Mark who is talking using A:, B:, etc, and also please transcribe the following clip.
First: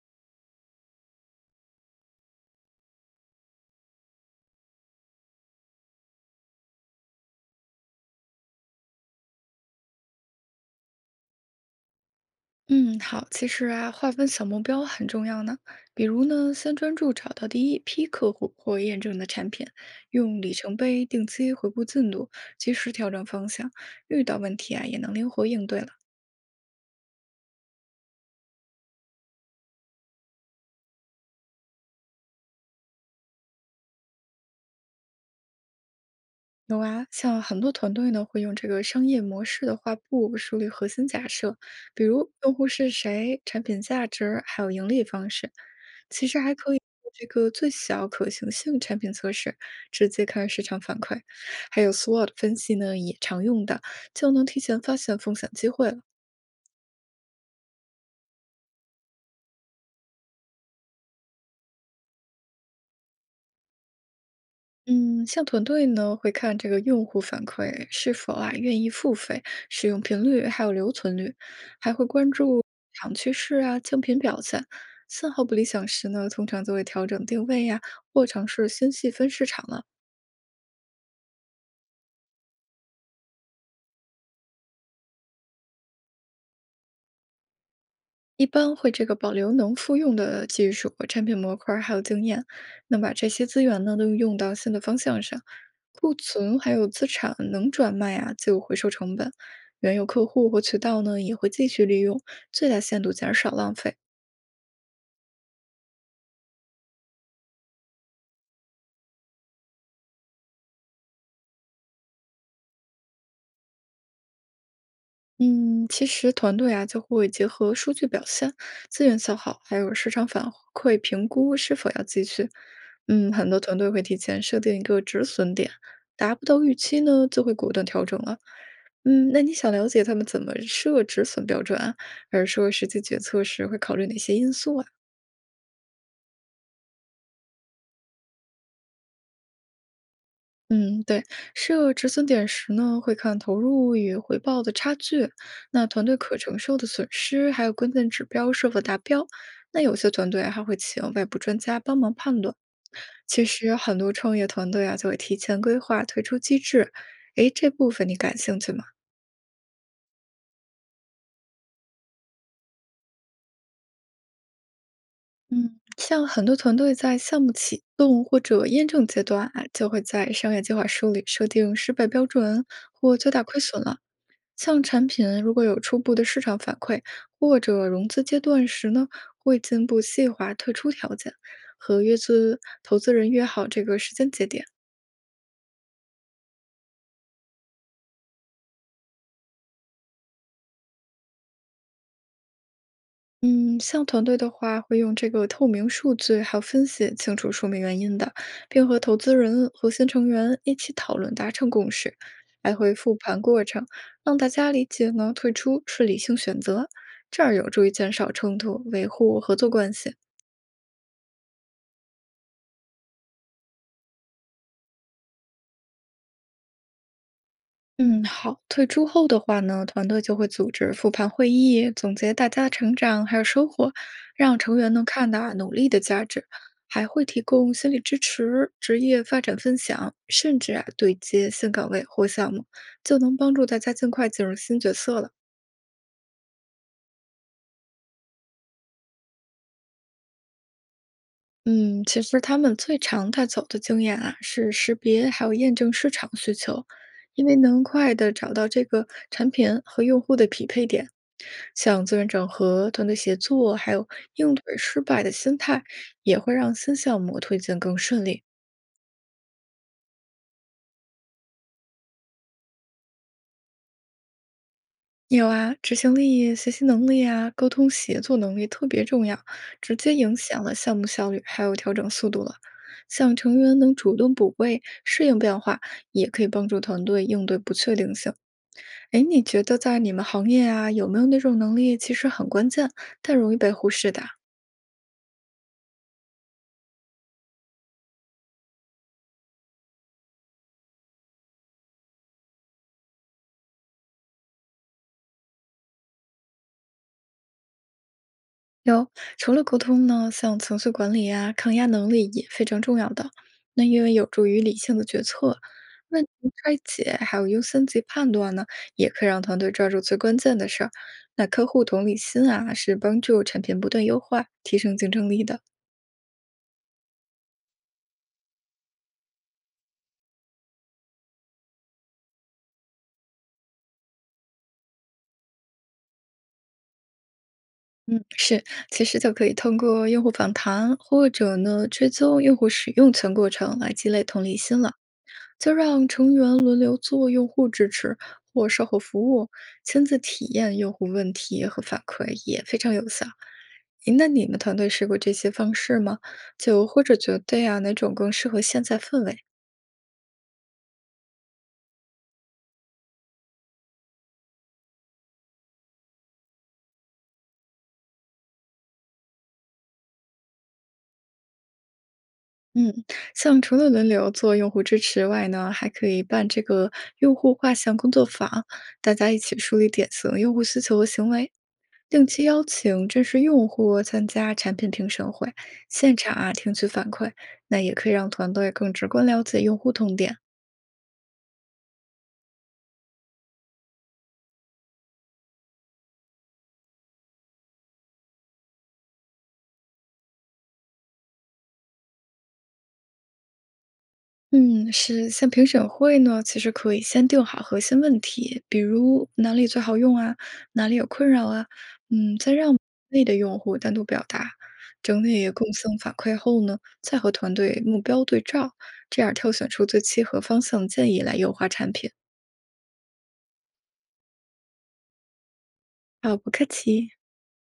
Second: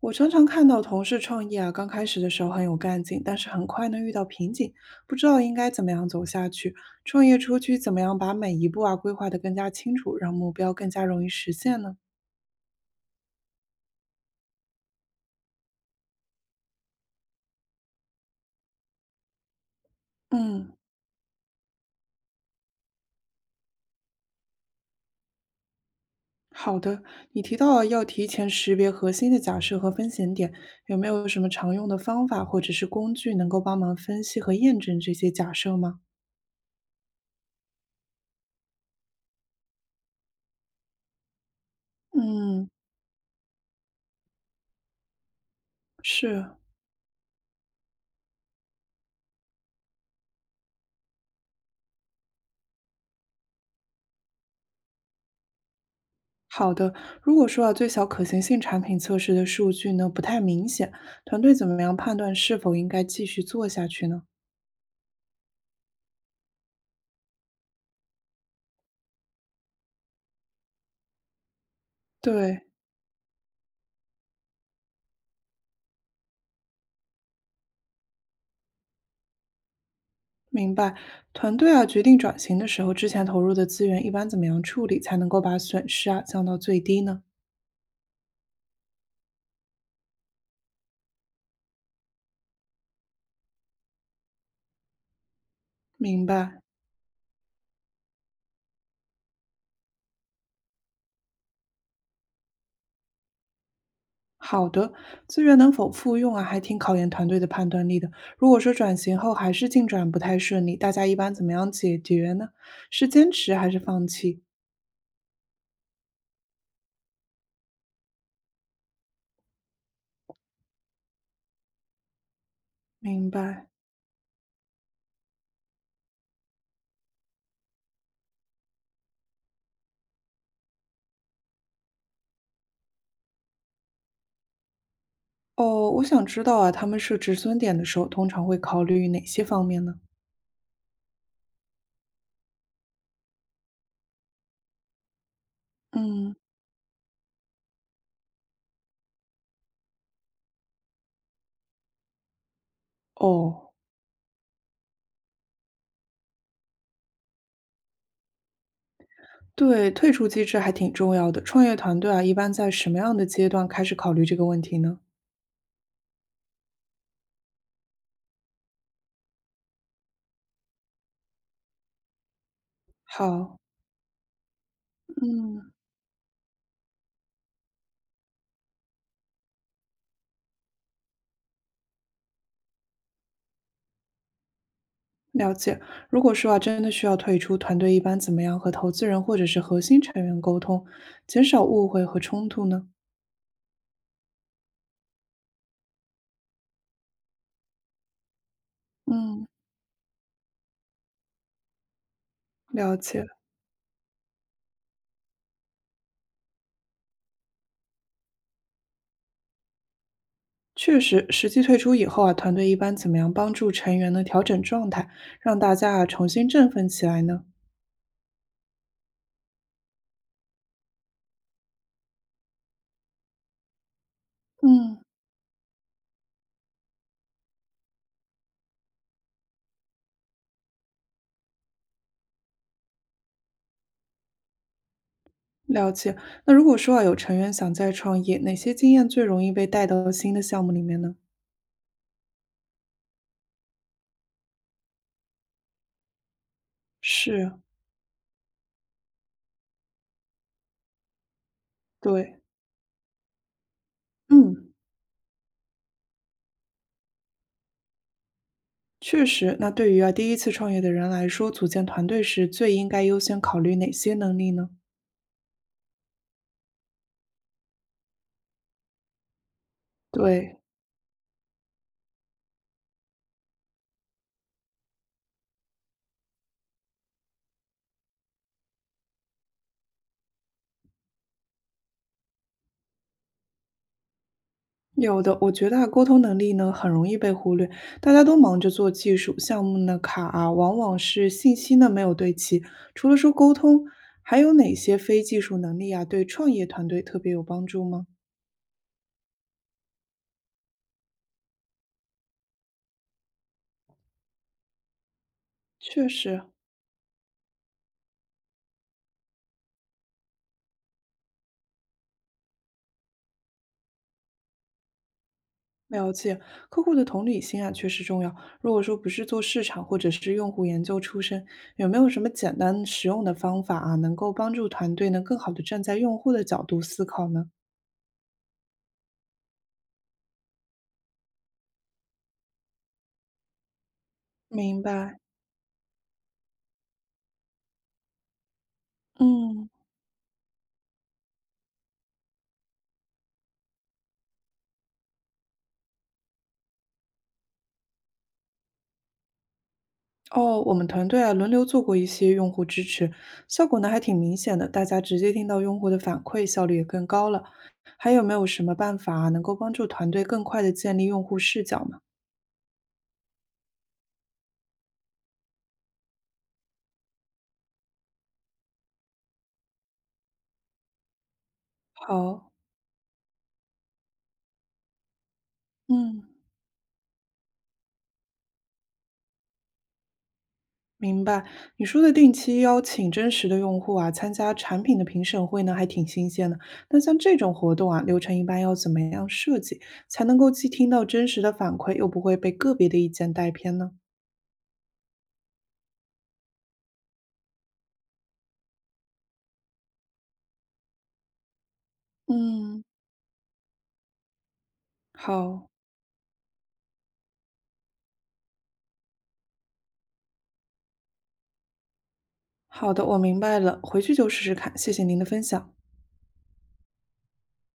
A: 我常常看到同事创业啊，刚开始的时候很有干劲，但是很快呢遇到瓶颈，不知道应该怎么样走下去。创业初期怎么样把每一步啊规划得更加清楚，让目标更加容易实现呢？
B: 嗯，好，其实啊，划分小目标很重要呢。比如呢，先专注找到第一批客户或验证的产品，用里
A: 嗯，
B: 程碑定期回顾进度，及时调整方向，遇到问题啊也能灵活应对了。
A: 好的。你提到了要提前识别核心的假设和风险点，有没有什么常用的方法或者是工具能够帮忙分析和验证这些假设吗？
B: 有啊，像很多团队呢，会用这个商业模式的画布梳理核心假设，比如用户
A: 嗯，
B: 是谁、产品价值，还有盈利方式。其实
A: 是。
B: 还可以做这个最小可行性产品测试，直接看市场反馈，还有 SWOT 分析呢，也常用的，就能提前发现风险机会了。
A: 好的，如果说啊，最小可行性产品测试的数据呢不太明显，团队怎么样判断是否应该继续做下去呢？
B: 嗯，像团队呢，会看这个用户反馈是否啊愿意付费、使用频率还有留存率，还会关注
A: 对，
B: 市场趋势啊、竞品表现。信号不理想时呢，通常就会调整定位呀、或尝试新细分市场了。
A: 明白。团队啊决定转型的时候，之前投入的资源一般怎么样处理才能够把损失啊降到最低呢？
B: 一般会这个保留能复用的技术、产品模块儿还有经验，那把这些资源呢都用到新的方向上，库
A: 明
B: 存
A: 白。
B: 还有资产能转卖啊，就回收成本，原有客户或渠道呢也会继续利用，最大限度减少浪费。
A: 好的，资源能否复用啊，还挺考验团队的判断力的。如果说转型后还是进展不太顺利，大家一般怎么样解决呢？是坚持还是放弃？
B: 嗯，其实团队啊就会结合数据表现、资源消耗，还有市场反馈评估是否要继续。
A: 明
B: 嗯，很多
A: 白。
B: 团队会提前设定一个止损点，达不到预期呢，就会果断调整了。嗯，那你想了解他们怎么设止损标准啊，还是说实际决策时会考虑哪些因素啊？
A: 哦，我想知道啊，他们设止损点的时候，通常会考虑哪些方面呢？
B: 嗯，对，设止损点时呢，会看投入与回报的差距，那团队
A: 嗯，
B: 可承受的损失，还有关键指标是否达标。那有些团队还会请外部专家帮忙判断。其
A: 哦，
B: 实很多创业团队啊，就会提前规划、推出机制。诶，这部分你感兴趣吗？
A: 对，退出机制还挺重要的。创业团队啊，一般在什么样的阶段开始考虑这个问题呢？
B: 嗯，像很多团队在项目启动或者验证阶段啊，就会在商业计划书里设定失败标准或最大
A: 好，
B: 亏损了。像产品如果
A: 嗯，
B: 有初步的市场反馈，或者融资阶段时呢，会进一步细化退出条件，和约资投资人约好这个时间节点。
A: 了解。如果说啊，真的需要退出，团队一般怎么样和投资人或者是核心成员沟通，减少误会和冲突呢？
B: 嗯，像团队的话，会用这个透明数据还有分析，清楚说明原因的，并和投资
A: 嗯，
B: 人、核心成员一起讨论，达成共识，还会
A: 了
B: 复
A: 解，
B: 盘过程，让大家理解呢退出是理性选择，这样有助于减少冲突，维护合作关系。
A: 确实，实际退出以后啊，团队一般怎么样帮助成员呢调整状态，让大家啊重新振奋起来呢？
B: 嗯，好。退出后的话呢，团队就会组织复盘会议，总结大家成长还有收获，让成员
A: 嗯。
B: 能看到啊努力的价值，还会提供心理支持、职业发展分享，甚至啊对接新岗位或项目，就能帮助大家尽快进入新角色了。
A: 了解。那如果说啊，有成员想再创业，哪些经验最容易被带到新的项目里面呢？
B: 嗯，其实他们最常带走的经验啊，是识别还有验证市场需求，因
A: 是，
B: 为能快的找到这个产品和用户的匹配点。像资源
A: 对，
B: 整合、团队协作，还有应
A: 嗯，
B: 对失败的心态，也会让新项目推进更顺利。
A: 确实。那对于啊第一次创业的人来说，组建团队时最应该优先考虑哪些能力呢？
B: 有啊，执行力、学习能力啊，沟通协作能力特别重要，直接影
A: 对，
B: 响了项目效率，还有调整速度了。像成员能主动补位、适应变化，也可以帮助团队应对不确定性。哎，你觉得在你们行业啊，有没有那种能力其实很关键，但容易被忽视的啊？
A: 有的。我觉得啊，沟通能力呢很容易被忽略，大家都忙着做技术项目呢卡啊，往往是信息呢没有对齐。除了说沟通，还有哪些非技术能力啊，对创业团队特别有帮助吗？
B: 有，除了沟通呢，像情绪管理啊、抗压能力也非常重要的。那因为有助于理性的决策、
A: 确
B: 问题
A: 实，
B: 拆解，还有优先级判断呢，也可以让团队抓住最关键的事儿。那客户同理心啊，是帮助产品不断优化、提升竞争力的。
A: 了解，客户的同理心啊，确实重要。如果说不是做市场或者是用户研究出身，有没有什么简单实用的方法啊，能够帮助团队呢更好的站在用户的角度思考呢？
B: 嗯，是，其实就可以通过用户访谈或者呢追踪用户使用全过程来积累同理心
A: 明
B: 了。
A: 白，
B: 就让成员轮流做用户支持或售后服务，
A: 嗯，
B: 亲自体验用户问题和反馈也非常有效。诶那你们团队试过这些方式吗？就或者觉得呀，哪种更适合现在氛围？
A: 哦，我们团队啊轮流做过一些用户支持，效果呢还挺明显的，大家直接听到用户的反馈，效率也更高了。还有没有什么办法啊能够帮助团队更快的建立用户视角呢？
B: 嗯，像除了轮流做用户支持外呢，还可以办这个用户画像工作坊，大家一起梳理典型用户需求和行为。定期
A: 好，
B: 邀请真实用户参加产品评审会，现
A: 嗯。
B: 场啊听取反馈，那也可以让团队更直观了解用户痛点。
A: 明白，你说的定期邀请真实的用户啊参加产品的评审会呢，还挺新鲜的。那像这种活动啊，流程一般要怎么样设计，才能够既听到真实的反馈，又不会被个别的意见带偏呢？
B: 嗯，是像评审会呢，其实可以先定好核心问题，比如哪里最好用啊，哪里有困扰啊，嗯，再让
A: 嗯，
B: 内的用户单独表达，整理共
A: 好
B: 性反馈后呢，再和团队目标对照，这样挑选出最契合方向建议来优化产品。
A: 好的，我明白了，回去就试试看。谢谢您的分享。
B: 好，不客气。